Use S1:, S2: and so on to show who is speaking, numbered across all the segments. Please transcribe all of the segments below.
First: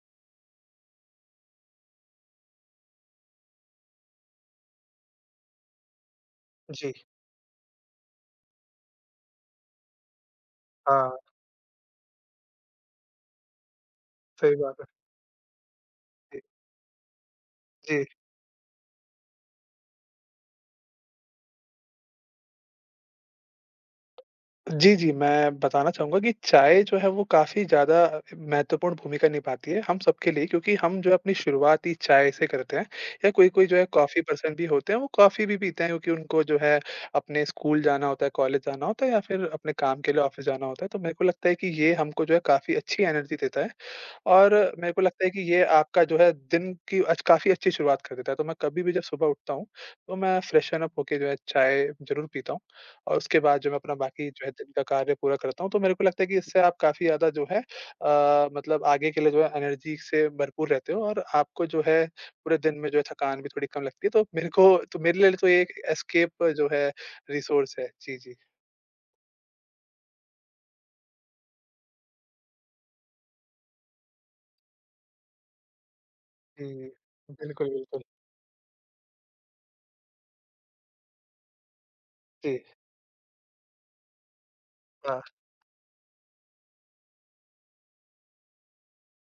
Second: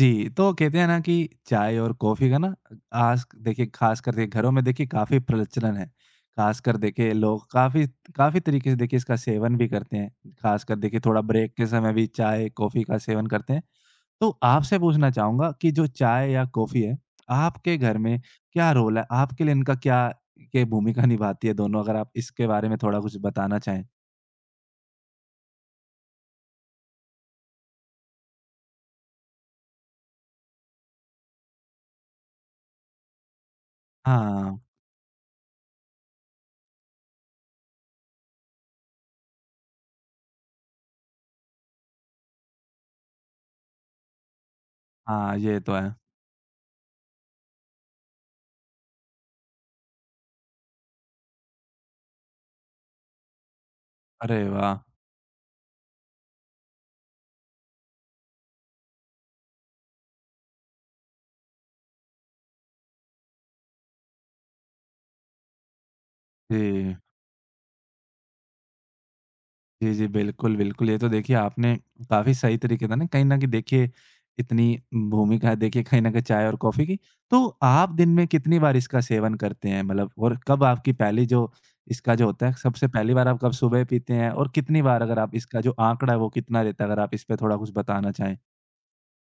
S1: जी, तो कहते हैं ना कि चाय और कॉफ़ी का ना आज देखिए ख़ासकर देखिए घरों में देखिए काफ़ी प्रचलन है। ख़ासकर
S2: जी,
S1: देखिए लोग काफ़ी काफ़ी तरीके से देखिए इसका सेवन भी करते हैं। ख़ासकर देखिए
S2: हाँ,
S1: थोड़ा ब्रेक के समय भी चाय, कॉफ़ी का सेवन करते हैं। तो
S2: सही
S1: आपसे
S2: बात है।
S1: पूछना चाहूँगा कि जो चाय
S2: जी,
S1: या कॉफ़ी है, आपके घर
S2: जी।
S1: में क्या रोल है? आपके लिए इनका क्या ये भूमिका निभाती है दोनों? अगर आप इसके बारे में थोड़ा कुछ बताना चाहें?
S2: जी, जी, मैं बताना चाहूँगा कि चाय जो है वो काफ़ी ज़्यादा महत्वपूर्ण भूमिका निभाती है हम सबके लिए, क्योंकि हम जो है अपनी शुरुआत ही चाय से करते हैं या कोई-कोई जो है कॉफ़ी
S1: हाँ,
S2: पर्सन भी होते हैं, वो कॉफ़ी भी पीते हैं, क्योंकि उनको जो है अपने स्कूल जाना होता है, कॉलेज जाना होता है या फिर अपने काम के लिए ऑफ़िस जाना होता है। तो मेरे को लगता है कि ये हमको जो है काफ़ी अच्छी एनर्जी देता है। और मेरे को लगता है
S1: हाँ,
S2: कि
S1: ये
S2: ये
S1: तो है।
S2: आपका जो है दिन की अच काफ़ी अच्छी शुरुआत कर देता है। तो मैं कभी भी जब सुबह उठता हूँ, तो मैं फ्रेशन अप होके जो है चाय ज़रूर पीता हूँ और उसके बाद जो मैं अपना बाकी
S1: अरे
S2: जो है दिन
S1: वाह!
S2: का कार्य पूरा करता हूँ। तो मेरे को लगता है कि इससे आप काफ़ी ज़्यादा जो है मतलब आगे के लिए जो है एनर्जी से भरपूर रहते हो और आपको जो है पूरे दिन में जो है थकान भी थोड़ी कम लगती है। तो मेरे लिए तो ये एक एस्केप जो है
S1: जी।
S2: रिसोर्स है। जी, जी।
S1: जी, जी। बिल्कुल, बिल्कुल। ये तो देखिए आपने काफ़ी सही तरीके से ना कहीं न कहीं देखिए इतनी भूमिका है देखिए कहीं न कहीं चाय और कॉफ़ी
S2: हुँ,
S1: की। तो
S2: बिल्कुल,
S1: आप
S2: बिल्कुल।
S1: दिन में कितनी बार इसका सेवन करते हैं? मतलब और कब आपकी पहली जो इसका जो होता है
S2: जी,
S1: सबसे पहली बार आप कब सुबह पीते हैं? और कितनी बार अगर
S2: हाँ।
S1: आप इसका जो आँकड़ा है वो कितना रहता है? अगर आप इस पे थोड़ा कुछ बताना चाहें।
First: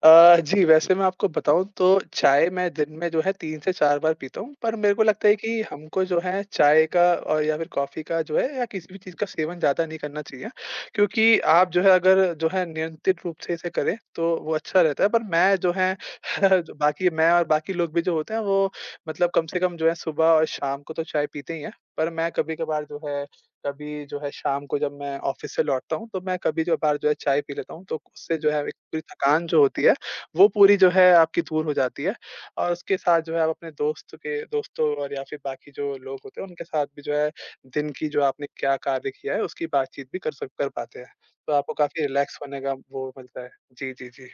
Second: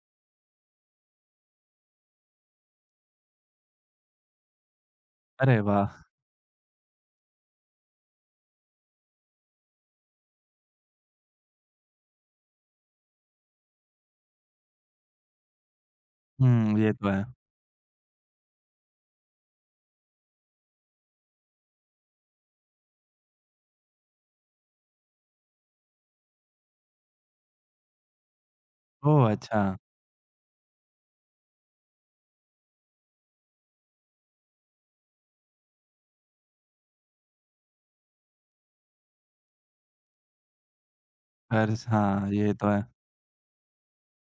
S2: जी, वैसे मैं आपको बताऊँ तो चाय मैं दिन में जो है 3 से 4 बार पीता हूँ, पर मेरे को लगता है
S1: अरे
S2: कि
S1: वाह!
S2: हमको जो है चाय का और या फिर कॉफ़ी का जो है या किसी भी चीज़ का सेवन ज़्यादा नहीं करना चाहिए। क्योंकि आप जो है अगर जो है नियंत्रित रूप से इसे करें, तो वो अच्छा रहता है। पर मैं जो है जो
S1: हुँ, ये
S2: बाकी
S1: तो है।
S2: मैं और बाकी लोग भी जो होते हैं वो मतलब कम से कम जो है सुबह और शाम को तो चाय पीते ही हैं। पर मैं कभी-कभार जो है कभी जो है शाम को जब मैं ऑफ़िस से लौटता हूँ, तो मैं कभी-कभार जो बार जो है चाय पी लेता हूँ, तो उससे जो है एक पूरी
S1: ओह!
S2: थकान जो
S1: अच्छा।
S2: होती है वो पूरी जो है आपकी दूर हो जाती है और उसके साथ जो है आप अपने दोस्त के दोस्तों और या फिर बाकी जो लोग होते हैं उनके साथ भी जो है दिन की जो आपने क्या कार्य किया है उसकी बातचीत भी कर पाते हैं। तो आपको
S1: अर्स
S2: काफ़ी
S1: हाँ,
S2: रिलैक्स
S1: ये
S2: होने
S1: तो
S2: का
S1: है।
S2: वो मिलता है। जी, जी, जी।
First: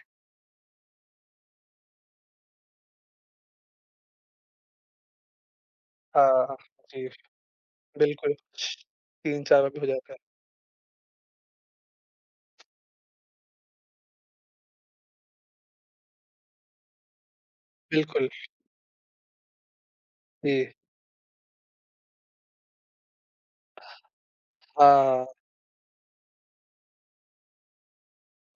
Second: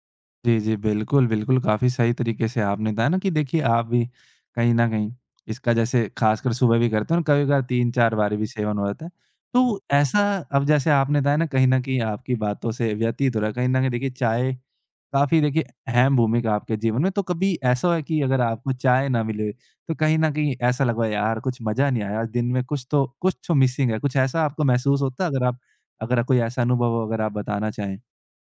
S1: जी, जी। बिल्कुल, बिल्कुल, काफ़ी सही तरीके से आपने बताया ना कि देखिए आप भी कहीं न कहीं इसका जैसे
S2: हाँ,
S1: ख़ासकर
S2: हाँ।
S1: सुबह भी
S2: जी,
S1: करते हैं और कभी-कभार 3-4
S2: बिल्कुल।
S1: बार भी सेवन हो जाता है।
S2: 3-4 में भी
S1: तो
S2: हो जाता है।
S1: ऐसा अब जैसे आपने बताया ना कहीं न कहीं आपकी बातों से व्यतीत हो रहा है, कहीं न कहीं देखिए चाय काफ़ी देखिए अहम भूमिका आपके जीवन में, तो कभी ऐसा हुआ कि
S2: बिल्कुल,
S1: अगर आपको चाय ना मिले तो कहीं न
S2: जी।
S1: कहीं ऐसा लगा यार कुछ मज़ा नहीं आया, आज दिन में कुछ तो मिसिंग है, कुछ ऐसा आपको महसूस होता
S2: हाँ।
S1: है? अगर आप अगर कोई ऐसा अनुभव हो अगर आप बताना चाहें?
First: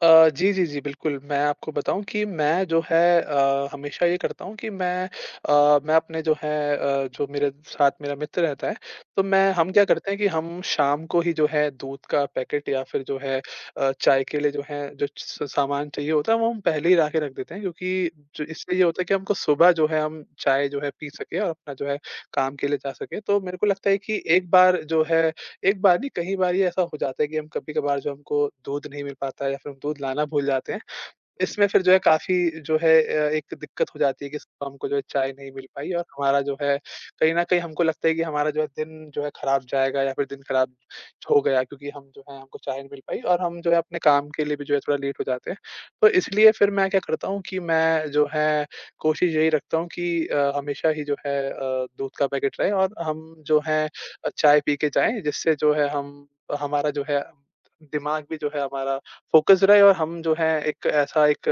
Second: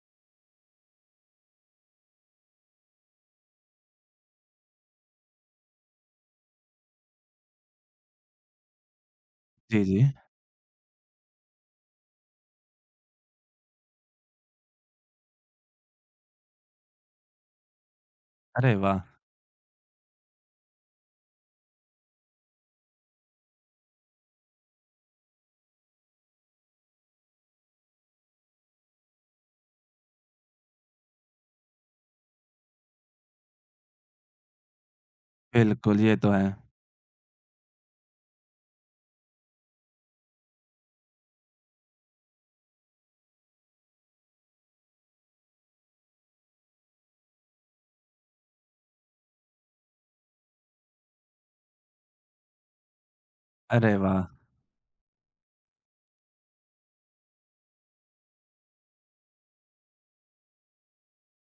S2: जी, जी, जी, बिल्कुल। मैं आपको बताऊँ कि मैं जो है हमेशा ये करता हूँ कि मैं अपने जो है जो मेरे साथ मेरा मित्र रहता है, तो मैं हम क्या
S1: जी, जी।
S2: करते हैं कि हम शाम को ही जो है दूध का पैकेट या फिर जो है चाय के लिए जो है जो स सामान चाहिए होता है, वो हम पहले ही ला के रख देते हैं, क्योंकि जो
S1: अरे
S2: इससे ये होता
S1: वाह!
S2: है कि हमको सुबह जो है हम चाय जो है पी सकें और अपना जो है काम के लिए जा सकें। तो मेरे को लगता है कि एक बार नहीं, कई बार ये ऐसा हो जाता है कि हम कभी-कभार जो हमको दूध नहीं मिल पाता है या फिर हम दूध लाना भूल जाते हैं, इसमें फिर जो है काफ़ी जो है एक दिक्कत हो जाती है कि सुबह हमको जो है चाय नहीं मिल पाई,
S1: बिल्कुल,
S2: और
S1: ये तो
S2: हमारा
S1: है।
S2: जो है कहीं न कहीं हमको लगता है कि हमारा जो है दिन जो है खराब जाएगा या फिर दिन खराब हो गया, क्योंकि हम जो है हमको चाय नहीं मिल पाई और हम जो है अपने काम के लिए भी जो है थोड़ा लेट हो जाते हैं। तो इसलिए फिर मैं क्या करता हूँ कि मैं जो है कोशिश यही रखता हूँ कि हमेशा ही जो है दूध का पैकेट रहे और हम जो है
S1: अरे वाह!
S2: चाय पी के जाएँ, जिससे जो है हम हमारा जो है दिमाग भी जो है हमारा फ़ोकस रहे और हम जो है एक ऐसा एक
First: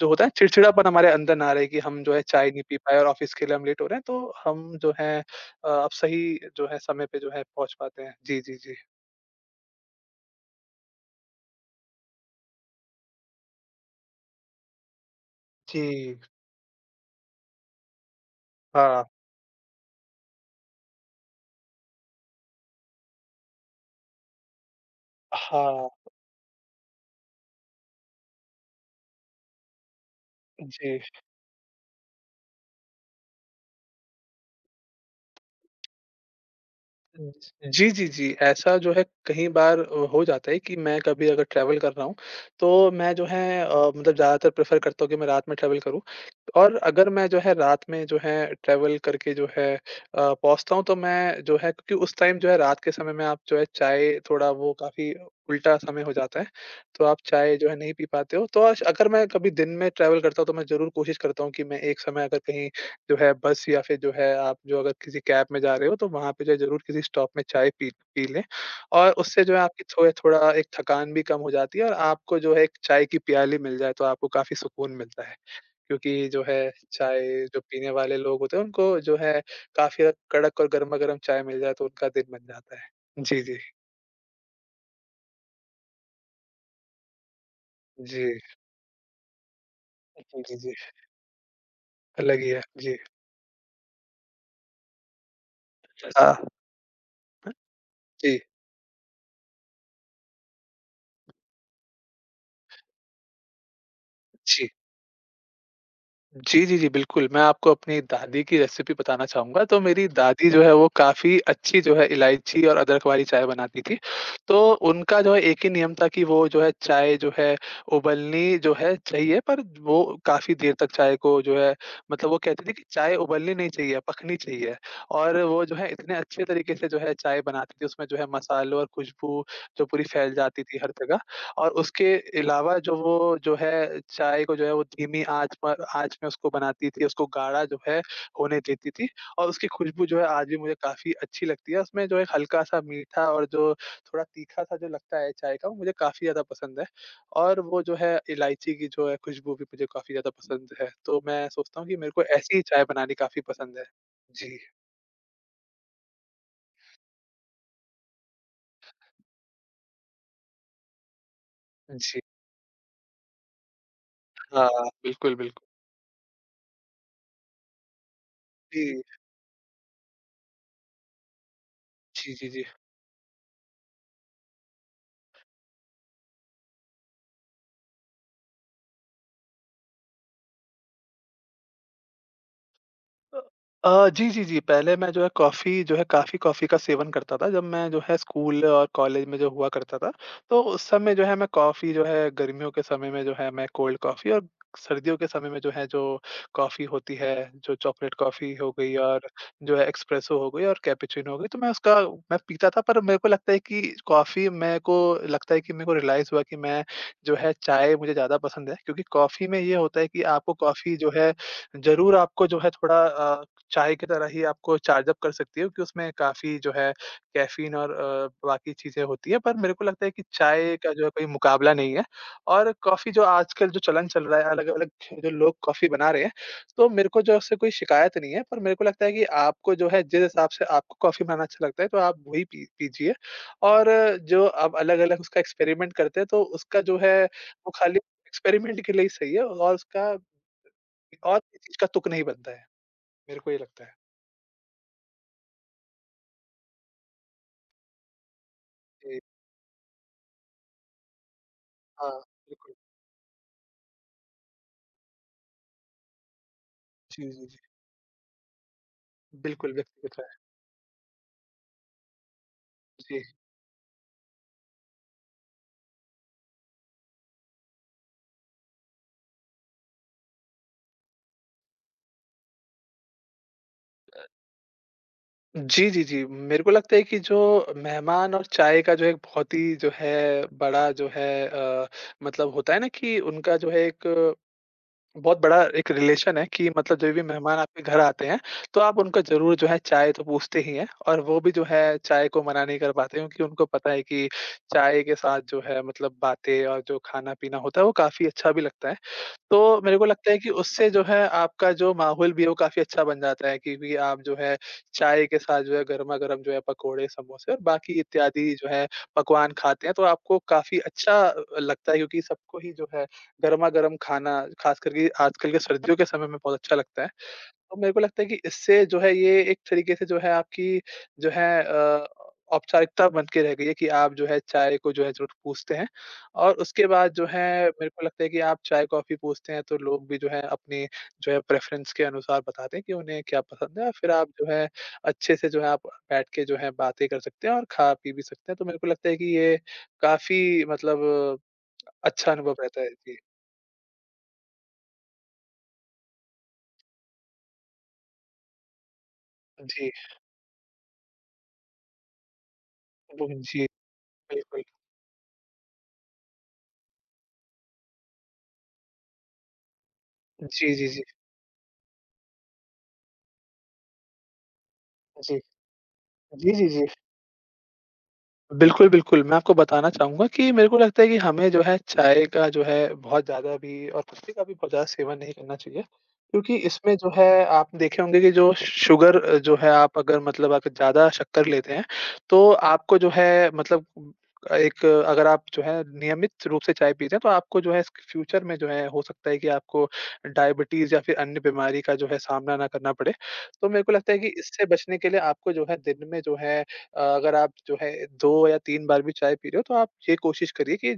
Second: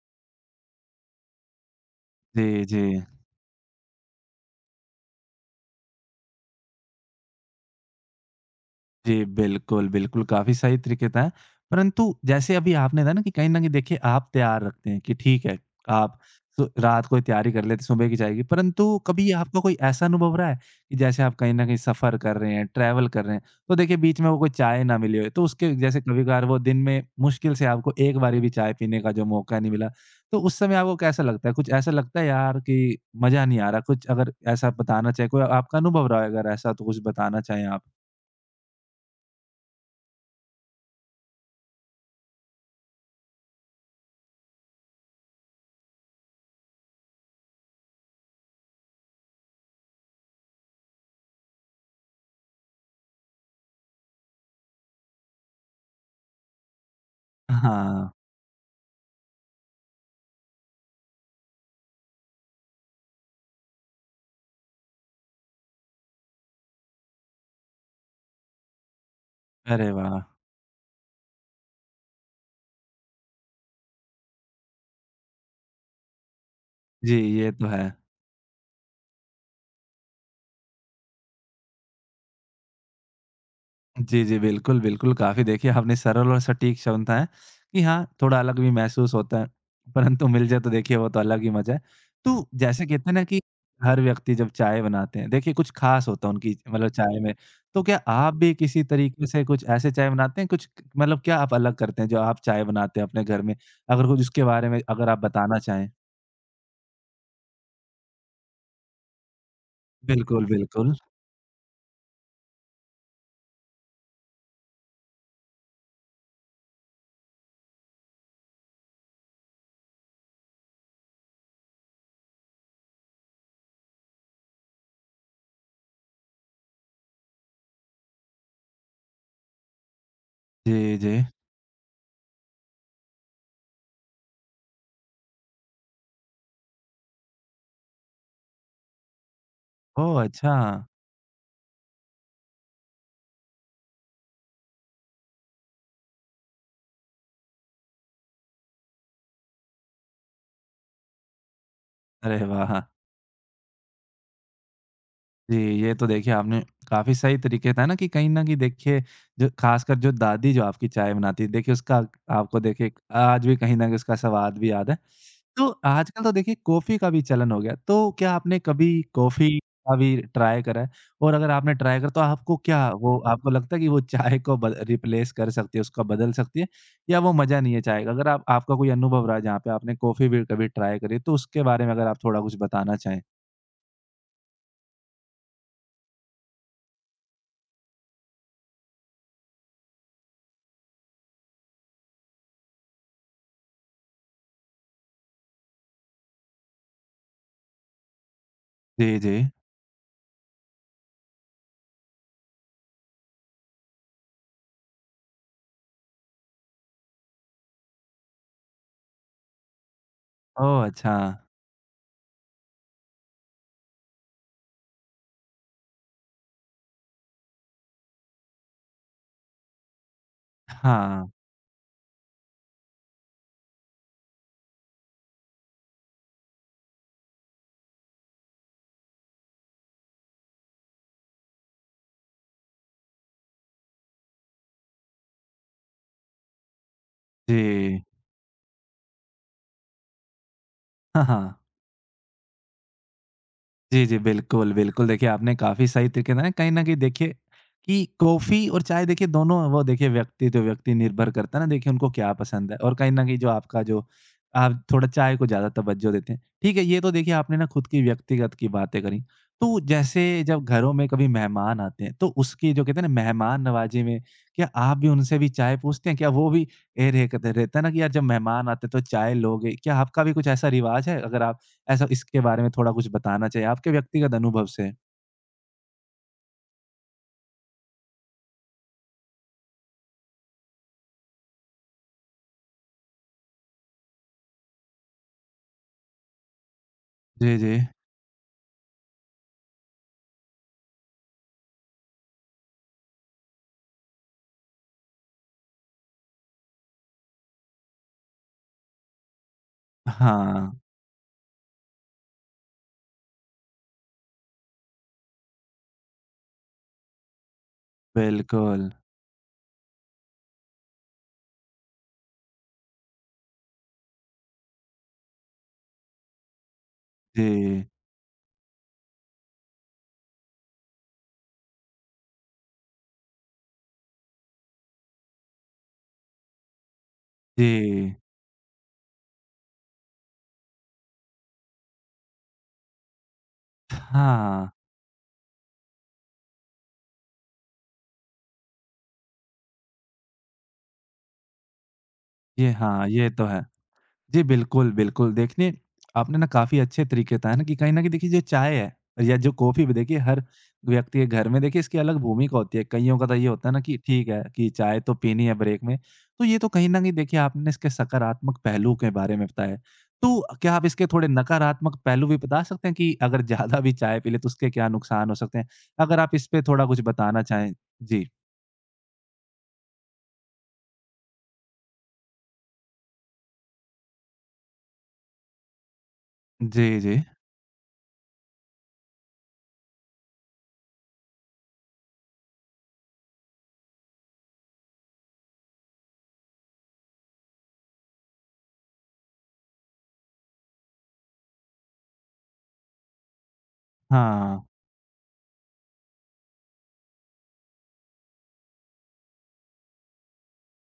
S2: जो होता है चिड़चिड़ापन हमारे अंदर ना रहे कि हम जो है
S1: जी,
S2: चाय नहीं पी
S1: जी।
S2: पाए और ऑफ़िस के लिए हम लेट हो रहे हैं, तो हम जो है अब सही जो है समय पे जो है पहुँच पाते हैं। जी, जी, जी।
S1: जी, बिल्कुल, बिल्कुल, काफ़ी सही तरीके बताएँ। परंतु जैसे अभी आपने बताया ना कि कहीं न कहीं देखिए आप तैयार रखते हैं कि ठीक है,
S2: जी,
S1: आप सु रात को ही तैयारी कर लेते, सुबह की जाएगी। परंतु
S2: हाँ।
S1: कभी आपका कोई ऐसा अनुभव रहा है कि जैसे आप कहीं न कहीं सफ़र कर रहे हैं, ट्रैवल कर रहे हैं, तो देखिए बीच में वो कोई चाय ना मिली हो, तो उसके
S2: हाँ,
S1: जैसे कभी-कभार वो दिन में मुश्किल से आपको एक बारी भी चाय पीने का जो मौका नहीं मिला, तो उस समय आपको
S2: जी।
S1: कैसा लगता है? कुछ ऐसा लगता है यार कि मज़ा नहीं आ रहा, कुछ अगर ऐसा बताना चाहें, कोई आपका अनुभव रहा है अगर ऐसा तो कुछ बताना चाहें आप?
S2: जी, जी, जी। ऐसा जो है कई बार हो जाता है कि मैं कभी अगर ट्रैवल कर रहा हूँ, तो मैं जो है मतलब ज़्यादातर प्रेफ़र करता हूँ कि मैं रात में ट्रैवल करूँ। और अगर मैं जो है रात में जो है ट्रैवल करके जो है पहुँचता हूँ, तो मैं जो है क्योंकि उस टाइम जो है रात के समय में आप जो है चाय थोड़ा वो काफ़ी उल्टा समय हो जाता है, तो आप चाय जो है नहीं पी
S1: हाँ।
S2: पाते हो। तो अश अगर मैं कभी दिन में ट्रैवल करता हूँ, तो मैं ज़रूर कोशिश करता हूँ कि मैं एक समय अगर कहीं जो है बस या फिर जो है आप जो अगर किसी कैब में जा रहे हो, तो वहाँ पे जो है ज़रूर किसी स्टॉप में चाय पी पी लें। और उससे जो है आपकी
S1: अरे
S2: थोड़ा
S1: वाह!
S2: थोड़ा एक थकान भी कम हो जाती है और आपको जो है एक चाय की प्याली मिल जाए तो आपको काफ़ी सुकून मिलता है। क्योंकि जो है
S1: जी,
S2: चाय
S1: ये
S2: जो
S1: तो है।
S2: पीने वाले लोग होते हैं उनको जो है काफ़ी ज़्यादा कड़क और गरमा-गरम चाय मिल जाए तो उनका दिन बन जाता है। जी, जी।
S1: जी, जी, बिल्कुल, बिल्कुल, काफ़ी देखिए आपने सरल और सटीक शब्द हैं कि हाँ,
S2: जी।
S1: थोड़ा अलग भी महसूस होता है, परंतु
S2: जी,
S1: मिल
S2: जी,
S1: जाए तो
S2: जी।
S1: देखिए वो तो अलग ही मज़ा है।
S2: अलग
S1: तो
S2: ही है।
S1: जैसे
S2: जी।
S1: कहते हैं ना कि हर व्यक्ति जब चाय बनाते हैं, देखिए कुछ ख़ास होता है
S2: हाँ।
S1: उनकी मतलब चाय में, तो क्या आप
S2: जी,
S1: भी किसी तरीके से कुछ ऐसे चाय बनाते हैं, कुछ मतलब क्या आप अलग करते हैं जो आप चाय बनाते हैं अपने घर में? अगर कुछ उसके
S2: जी।
S1: बारे में अगर आप बताना चाहें?
S2: जी, जी, जी, बिल्कुल, मैं आपको अपनी दादी की रेसिपी बताना चाहूँगा। तो मेरी
S1: बिल्कुल,
S2: दादी जो है वो
S1: बिल्कुल।
S2: काफ़ी अच्छी जो है इलायची और अदरक वाली चाय बनाती थी। तो उनका जो है एक ही नियम था कि वो जो है चाय जो है उबलनी जो है चाहिए, पर वो काफ़ी देर तक चाय को जो है मतलब वो कहती थी कि चाय उबलनी नहीं चाहिए, पकनी चाहिए। और वो जो है इतने अच्छे तरीके से जो है चाय बनाती थी, उसमें जो है मसालों और खुशबू जो पूरी फैल जाती थी हर
S1: जी, जी।
S2: जगह। और उसके अलावा जो वो जो है चाय को जो है वो धीमी आँच पर आँच में उसको बनाती थी, उसको गाढ़ा जो है होने देती थी, और उसकी खुशबू
S1: ओह!
S2: जो है आज
S1: अच्छा।
S2: भी मुझे काफ़ी अच्छी लगती है। उसमें जो एक हल्का-सा मीठा और जो थोड़ा तीखा-सा जो लगता है चाय का, वो मुझे काफ़ी ज़्यादा पसंद है और वो जो है इलायची की जो है खुशबू भी मुझे काफ़ी ज़्यादा पसंद है। तो मैं सोचता हूँ कि मेरे को
S1: अरे
S2: ऐसी ही
S1: वाह!
S2: चाय बनानी काफ़ी पसंद है। जी,
S1: जी, ये तो देखिए आपने काफ़ी सही तरीके था ना कि कहीं न कहीं देखिए जो ख़ासकर जो दादी जो आपकी चाय बनाती है देखिए उसका
S2: जी।
S1: आपको देखिए आज भी कहीं न कहीं उसका स्वाद
S2: हाँ,
S1: भी याद है।
S2: बिल्कुल, बिल्कुल।
S1: तो आजकल तो देखिए कॉफ़ी का भी चलन हो गया, तो क्या आपने कभी
S2: जी।
S1: कॉफ़ी का भी ट्राई करा है? और अगर आपने ट्राई करा तो
S2: जी, जी,
S1: आपको
S2: जी।
S1: क्या वो आपको लगता है कि वो चाय को बद रिप्लेस कर सकती है, उसका बदल सकती है या वो मज़ा नहीं है चाय का? अगर आप आपका कोई अनुभव रहा है जहाँ पे आपने कॉफ़ी भी कभी ट्राई करी है, तो उसके बारे में अगर आप थोड़ा कुछ बताना चाहें?
S2: अ जी, जी, जी। पहले मैं जो है कॉफ़ी जो है काफ़ी कॉफ़ी का सेवन करता था जब मैं जो है स्कूल और कॉलेज में जो हुआ करता था, तो उस समय जो है मैं कॉफ़ी जो है गर्मियों के समय में जो है मैं कोल्ड कॉफ़ी और सर्दियों के समय में जो है जो कॉफ़ी होती है, जो चॉकलेट कॉफ़ी हो गई
S1: जी,
S2: और
S1: जी।
S2: जो है एस्प्रेसो हो गई और कैपुचिनो हो गई, तो मैं उसका मैं पीता था, पर मेरे को लगता है कि कॉफ़ी मेरे को लगता है कि मेरे को रियलाइज़ हुआ कि मैं जो है चाय मुझे ज़्यादा पसंद है, क्योंकि कॉफ़ी में ये होता है कि आपको
S1: ओह!
S2: कॉफ़ी जो
S1: अच्छा।
S2: है ज़रूर आपको जो है थोड़ा चाय की तरह ही आपको चार्ज अप कर सकती है, क्योंकि उसमें काफ़ी जो है कैफ़ीन और बाकी चीज़ें होती हैं, पर मेरे को लगता है कि चाय का जो है
S1: हाँ,
S2: कोई मुकाबला नहीं है। और कॉफ़ी जो आजकल जो चलन चल रहा है, अलग-अलग जो लोग कॉफ़ी बना रहे हैं, तो मेरे को जो उससे कोई शिकायत नहीं है। पर मेरे को लगता है कि आपको जो है जिस हिसाब से आपको कॉफ़ी बनाना अच्छा लगता है, तो आप वही पी पीजिए। और जो आप अलग-अलग उसका एक्सपेरिमेंट करते हैं, तो उसका जो है वो खाली
S1: जी।
S2: एक्सपेरिमेंट के लिए ही सही है, और उसका
S1: हाँ,
S2: और किसी
S1: हाँ।
S2: चीज़ का तुक नहीं बनता है, मेरे को ये लगता है।
S1: जी, जी। बिल्कुल, बिल्कुल। देखिए, आपने काफ़ी सही तरीके से ना कहीं न कहीं देखिए कि कॉफ़ी और चाय
S2: जी,
S1: देखिए दोनों वो देखिए व्यक्ति जो व्यक्ति निर्भर करता है ना देखिए
S2: हाँ,
S1: उनको क्या पसंद
S2: बिल्कुल।
S1: है और कहीं न कहीं जो आपका जो आप थोड़ा चाय को ज़्यादा तवज्जो देते हैं। ठीक है, ये तो
S2: जी,
S1: देखिए
S2: जी,
S1: आपने
S2: जी।
S1: ना खुद की व्यक्तिगत की बातें करी।
S2: बिल्कुल,
S1: तो
S2: व्यक्तिगत
S1: जैसे
S2: राय।
S1: जब घरों में कभी मेहमान आते हैं, तो उसकी जो कहते हैं ना
S2: जी।
S1: मेहमान नवाज़ी में क्या आप भी उनसे भी चाय पूछते हैं? क्या वो भी ए रह कहते रहता है ना कि यार जब मेहमान आते हैं तो चाय लोगे? क्या आपका भी कुछ ऐसा रिवाज़ है? अगर आप ऐसा इसके बारे में थोड़ा कुछ बताना चाहिए आपके व्यक्तिगत अनुभव से?
S2: जी, जी, जी, मेरे को लगता है कि जो मेहमान और चाय का जो एक बहुत ही जो है बड़ा जो है मतलब होता है ना कि उनका जो है एक बहुत बड़ा एक रिलेशन है कि मतलब जो भी
S1: जी,
S2: मेहमान
S1: जी।
S2: आपके घर आते हैं, तो आप उनको ज़रूर जो है चाय तो पूछते ही हैं और वो भी जो है चाय को मना नहीं कर पाते, क्योंकि उनको पता है कि चाय के साथ जो है मतलब बातें और जो खाना-पीना होता है वो काफ़ी अच्छा भी लगता है। तो मेरे को लगता है कि
S1: हाँ,
S2: उससे जो है आपका जो माहौल भी है वो काफ़ी अच्छा बन जाता है, क्योंकि आप जो है चाय के साथ जो है गरमा-गरम जो है पकोड़े, समोसे और बाकी इत्यादि जो है
S1: बिल्कुल।
S2: पकवान खाते हैं तो आपको काफ़ी अच्छा लगता है क्योंकि सबको ही जो है गरमा-गरम खाना ख़ास करके आजकल के सर्दियों के समय में बहुत अच्छा लगता है। तो
S1: जी,
S2: मेरे को लगता है कि इससे जो है ये एक तरीके से जो है आपकी जो है अ, औपचारिकता बन के रह गई है कि आप जो है चाय को जो है ज़रूर पूछते हैं और उसके बाद जो है मेरे को
S1: जी।
S2: लगता है कि आप चाय कॉफ़ी पूछते हैं तो लोग भी जो है अपनी जो है प्रेफ़रेंस के अनुसार बताते हैं कि उन्हें क्या पसंद है और फिर आप जो है
S1: हाँ,
S2: अच्छे से जो है आप बैठ के जो है बातें कर सकते हैं और खा पी भी सकते हैं। तो मेरे को लगता है कि ये काफ़ी अच्छा अनुभव रहता है।
S1: हाँ,
S2: जी,
S1: ये तो है। जी, बिल्कुल, बिल्कुल। देखिए, आपने ना काफ़ी अच्छे तरीके बताया ना कि कहीं न कहीं देखिए जो चाय है या जो कॉफ़ी
S2: जी,
S1: भी देखिए हर व्यक्ति के घर में देखिए इसकी अलग भूमिका होती है। कइयों का
S2: वो
S1: तो ये
S2: जी,
S1: होता है ना कि ठीक है
S2: बिल्कुल।
S1: कि चाय तो पीनी है ब्रेक में। तो ये तो कहीं न कहीं देखिए आपने इसके सकारात्मक पहलू के बारे में बताया। तो क्या
S2: जी,
S1: आप
S2: जी, जी।
S1: इसके थोड़े नकारात्मक पहलू भी बता सकते हैं कि अगर ज़्यादा भी चाय पी लें तो उसके क्या नुकसान हो
S2: जी।
S1: सकते हैं? अगर आप इस
S2: जी,
S1: पे
S2: जी, जी।
S1: थोड़ा कुछ बताना चाहें? जी।
S2: बिल्कुल, बिल्कुल। मैं आपको बताना चाहूँगा कि मेरे को लगता है कि हमें जो है चाय का जो है बहुत ज़्यादा भी और कॉफ़ी का भी बहुत ज़्यादा सेवन नहीं करना चाहिए। क्योंकि
S1: जी,
S2: इसमें जो
S1: जी।
S2: है आप देखे होंगे कि जो शुगर जो है आप अगर अगर ज़्यादा शक्कर लेते हैं, तो आपको जो है मतलब एक अगर आप जो है नियमित रूप से चाय पीते हैं, तो आपको जो है इसके फ्यूचर में जो है हो सकता है कि आपको डायबिटीज़ या फिर अन्य बीमारी का जो है सामना ना करना पड़े। तो मेरे को लगता है कि इससे
S1: हाँ।
S2: बचने के लिए आपको जो है दिन में अगर आप जो है 2 या 3 बार भी चाय पी रहे हो तो आप ये कोशिश करिए कि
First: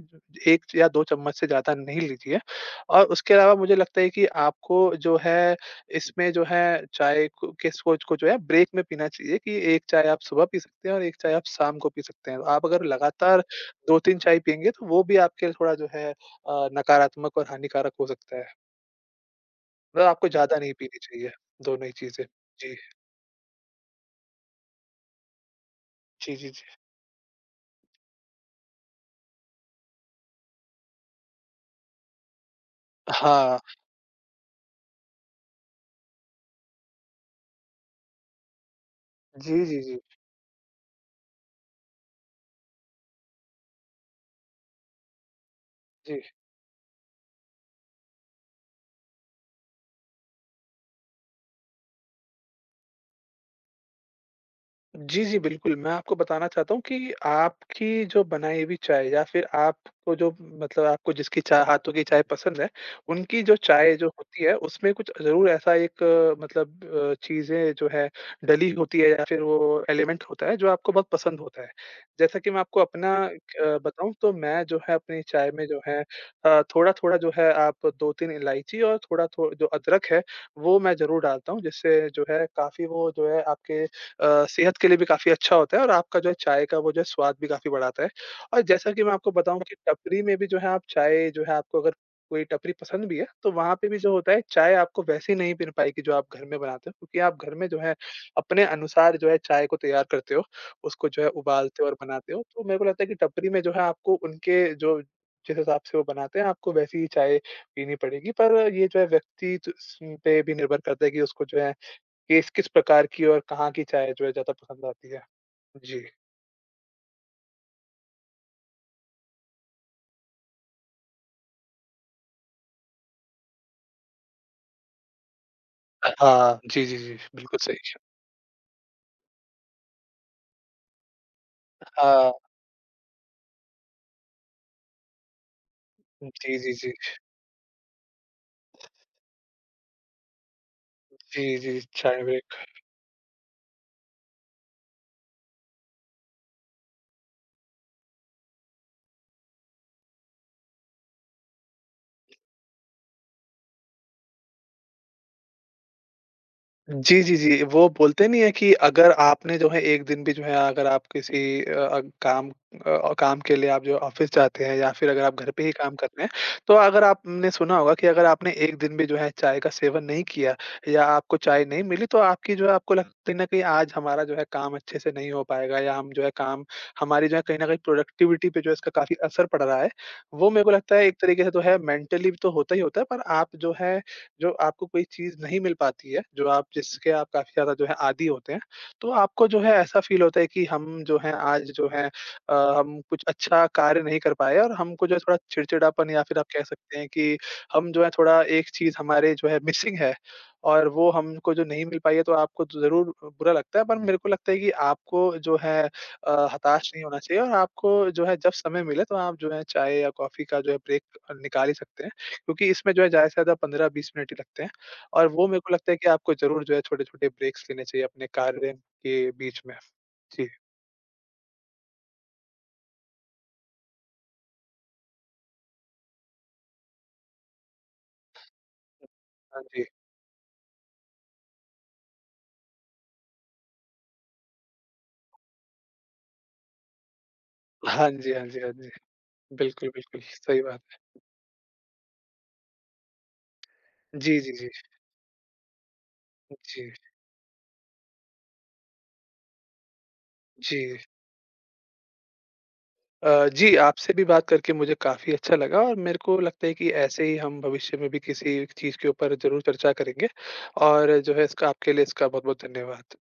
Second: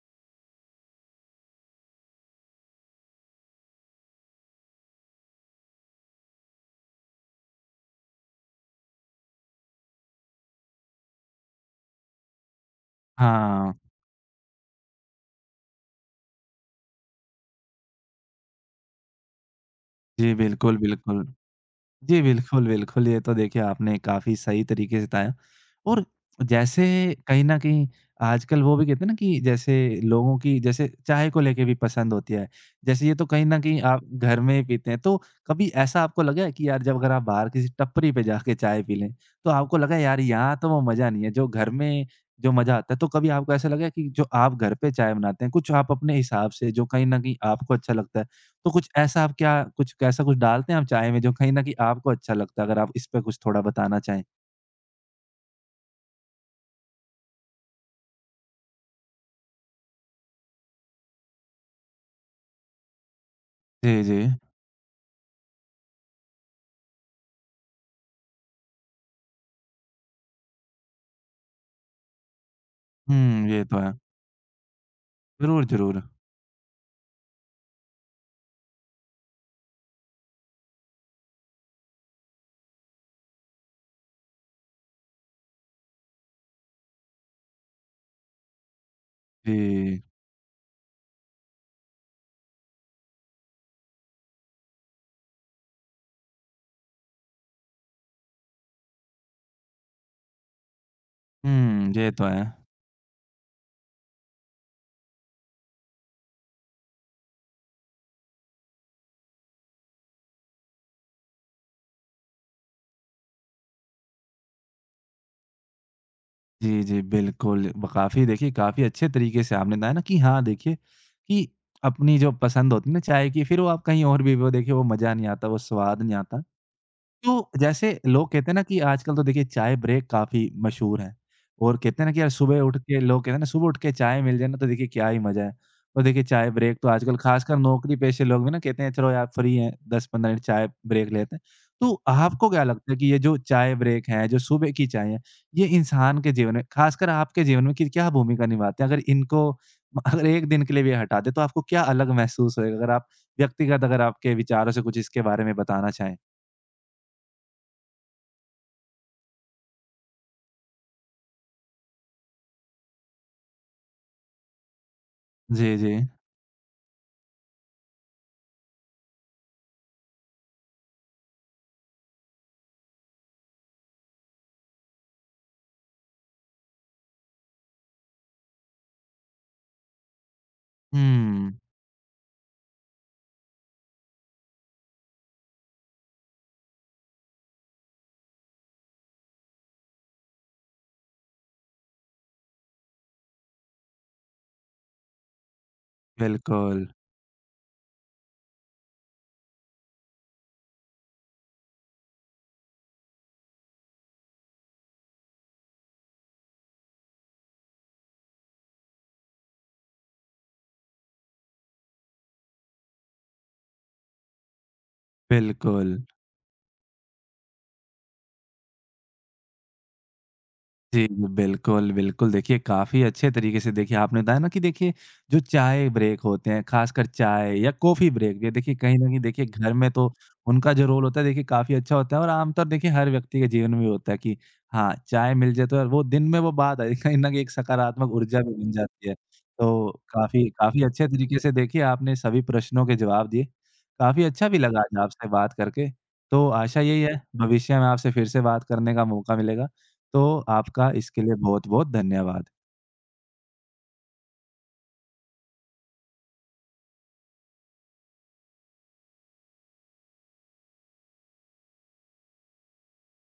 S2: 1 या 2 चम्मच से ज़्यादा नहीं लीजिए। और उसके अलावा मुझे लगता है कि आपको जो है इसमें जो है चाय को के सोच को जो है ब्रेक में पीना चाहिए कि 1 चाय आप सुबह पी सकते हैं और 1 चाय आप शाम को पी सकते हैं। तो आप अगर लगातार
S1: हाँ।
S2: 2-3 चाय पिएँगे तो वो भी आपके लिए थोड़ा नकारात्मक और हानिकारक हो सकता है। मतलब आपको
S1: जी,
S2: ज़्यादा नहीं
S1: बिल्कुल,
S2: पीनी
S1: बिल्कुल।
S2: चाहिए, दोनों ही
S1: जी,
S2: चीज़ें।
S1: बिल्कुल,
S2: जी।
S1: बिल्कुल। ये तो देखिए आपने काफ़ी सही तरीके से बताया और
S2: जी, जी, जी।
S1: जैसे कहीं न कहीं आजकल वो भी कहते हैं ना कि जैसे लोगों की जैसे चाय को लेके भी पसंद होती है। जैसे ये तो कहीं
S2: हाँ।
S1: न कहीं आप घर में ही पीते हैं, तो कभी ऐसा आपको लगा है कि यार जब अगर आप बाहर किसी टपरी पे जाके चाय पी लें, तो
S2: जी,
S1: आपको
S2: जी,
S1: लगा
S2: जी।
S1: यार यहाँ तो वो मज़ा नहीं है जो घर में जो मज़ा आता है। तो कभी आपको ऐसा लगा है कि जो आप घर पे चाय बनाते हैं, कुछ आप अपने
S2: जी।
S1: हिसाब से जो कहीं न कहीं आपको अच्छा लगता है? तो कुछ ऐसा आप क्या कुछ ऐसा कुछ डालते हैं आप चाय में जो कहीं न कहीं आपको अच्छा लगता है? अगर आप इस पे कुछ थोड़ा बताना चाहें?
S2: जी, जी, बिल्कुल। मैं आपको बताना चाहता हूँ कि आपकी जो बनाई हुई चाय या फिर आपको जो आपको जिसकी चा हाथों की चाय पसंद है, उनकी जो चाय
S1: जी,
S2: जो
S1: जी।
S2: होती है, उसमें कुछ ज़रूर ऐसा एक चीज़ें जो है डली होती है या फिर वो एलिमेंट होता है, जो आपको बहुत पसंद होता है। जैसा कि मैं आपको अपना
S1: हुँ, ये तो है।
S2: बताऊँ तो मैं जो है अपनी चाय में
S1: ज़रूर, ज़रूर।
S2: थोड़ा-थोड़ा जो है आप 2-3 इलायची और थोड़ा थो जो अदरक है, वो मैं ज़रूर डालता हूँ, जिससे जो है काफ़ी वो जो है आपके सेहत के लिए भी काफ़ी अच्छा होता है और आपका जो है चाय का वो जो है स्वाद भी काफ़ी बढ़ाता है। और जैसा कि मैं आपको बताऊँ कि
S1: जी।
S2: टपरी में भी जो है आप चाय जो है आपको अगर कोई टपरी पसंद भी है, तो वहाँ पे भी जो होता है चाय आपको वैसी नहीं मिल पाएगी जो आप घर में बनाते हो, क्योंकि आप घर में जो है अपने अनुसार जो है चाय को तैयार करते हो, उसको जो है उबालते हो
S1: हुँ,
S2: और
S1: ये तो
S2: बनाते
S1: है।
S2: हो। तो मेरे को लगता है कि टपरी में जो है आपको उनके जो जिस हिसाब से वो बनाते हैं, आपको वैसी ही चाय पीनी पड़ेगी। पर ये जो है व्यक्ति च स पे भी निर्भर करता है कि उसको जो है किस-किस प्रकार की और कहाँ की चाय जो है ज़्यादा पसंद आती है? जी।
S1: जी, जी, बिल्कुल। ब काफ़ी देखिए काफ़ी अच्छे तरीके से आपने बताया ना कि हाँ, देखिए कि अपनी जो पसंद होती है ना चाय की, फिर वो आप कहीं और भी वो देखिए वो मज़ा नहीं आता, वो स्वाद नहीं आता।
S2: हाँ, जी, जी, जी,
S1: तो
S2: बिल्कुल सही।
S1: जैसे लोग कहते हैं ना कि आजकल तो देखिए चाय ब्रेक काफ़ी मशहूर है और कहते हैं ना कि यार
S2: हाँ,
S1: सुबह उठ के लोग कहते हैं ना सुबह उठ के चाय मिल जाए ना तो देखिए क्या ही मज़ा है। और देखिए चाय
S2: जी, जी,
S1: ब्रेक तो
S2: जी।
S1: आजकल ख़ासकर नौकरी पेशे लोग भी ना कहते हैं चलो यार फ्री हैं 10-15 मिनट चाय ब्रेक लेते हैं।
S2: जी, जी,
S1: तो
S2: चाय
S1: आपको
S2: ब्रेक।
S1: क्या लगता है कि ये जो चाय ब्रेक है, जो सुबह की चाय है, ये इंसान के जीवन में ख़ासकर आपके जीवन में कि क्या भूमिका निभाते हैं? अगर इनको अगर 1 दिन के लिए भी हटा दें तो आपको क्या अलग महसूस होएगा? अगर आप व्यक्तिगत अगर आपके विचारों से कुछ इसके बारे में बताना चाहें?
S2: जी, जी, जी। वो बोलते नहीं है कि अगर आपने जो है 1 दिन भी जो है अगर आप किसी काम काम के लिए आप जो ऑफ़िस जाते हैं या फिर अगर आप घर पे ही
S1: जी,
S2: काम
S1: जी।
S2: कर रहे हैं, तो अगर आपने सुना होगा कि अगर आपने 1 दिन भी जो है चाय का सेवन नहीं किया या आपको चाय नहीं मिली तो आपकी जो है आपको लग कहीं न कहीं आज हमारा जो है काम अच्छे से नहीं हो पाएगा या हम जो है काम हमारी जो है कहीं न कहीं प्रोडक्टिविटी पे जो है इसका काफ़ी असर पड़ रहा है। वो मेरे को लगता है एक तरीके से
S1: हुँ,
S2: तो है मेंटली तो होता ही होता है पर आप जो आपको कोई चीज़ नहीं मिल पाती है, जो आप जिसके आप काफ़ी ज़्यादा जो है आदी होते हैं, तो आपको जो है ऐसा फ़ील होता है कि हम जो हैं आज हम कुछ अच्छा कार्य नहीं कर पाए और हमको जो है थोड़ा चिड़चिड़ापन या फिर आप कह
S1: बिल्कुल,
S2: सकते हैं कि हम जो है थोड़ा एक चीज़ हमारे जो है मिसिंग है और वो हमको जो नहीं मिल पाई है तो आपको ज़रूर बुरा लगता है। पर मेरे को लगता है कि आपको हताश नहीं होना चाहिए और आपको जो है जब समय मिले तो आप जो है चाय या कॉफ़ी का जो है ब्रेक निकाल ही सकते हैं। क्योंकि इसमें जो है ज़्यादा से ज़्यादा 15-20 मिनट ही लगते हैं और वो मेरे को लगता है
S1: बिल्कुल।
S2: कि आपको ज़रूर जो है छोटे-छोटे ब्रेक्स लेने चाहिए अपने कार्य के बीच में। जी,
S1: जी, जी, बिल्कुल, बिल्कुल। देखिए, काफ़ी अच्छे तरीके से देखिए आपने बताया ना कि देखिए, जो चाय ब्रेक होते हैं, खासकर चाय या कॉफ़ी ब्रेक, ये देखिए कहीं न कहीं देखिए
S2: हाँ
S1: घर
S2: जी।
S1: में तो उनका जो रोल होता है देखिए काफ़ी अच्छा होता है और आमतौर देखिए हर व्यक्ति के जीवन में होता है कि हाँ, चाय मिल जाए तो यार वो दिन में वो बात आई कहीं न कहीं एक
S2: हाँ
S1: सकारात्मक
S2: जी,
S1: ऊर्जा
S2: हाँ
S1: भी
S2: जी, हाँ
S1: बन
S2: जी।
S1: जाती है।
S2: बिल्कुल,
S1: तो
S2: बिल्कुल,
S1: काफ़ी
S2: सही बात
S1: काफ़ी अच्छे तरीके से देखिए आपने सभी प्रश्नों के जवाब दिए।
S2: है।
S1: काफ़ी
S2: जी,
S1: अच्छा
S2: जी,
S1: भी
S2: जी।
S1: लगा आज आपसे बात करके। तो आशा
S2: जी,
S1: यही है भविष्य में आपसे फिर से बात करने का मौका मिलेगा। तो आपका
S2: जी।
S1: इसके लिए बहुत-बहुत धन्यवाद।
S2: जी, आपसे भी बात करके मुझे काफ़ी अच्छा लगा और मेरे को लगता है कि ऐसे ही हम भविष्य में भी किसी चीज़ के ऊपर ज़रूर चर्चा करेंगे और जो है इसका आपके लिए इसका बहुत-बहुत धन्यवाद।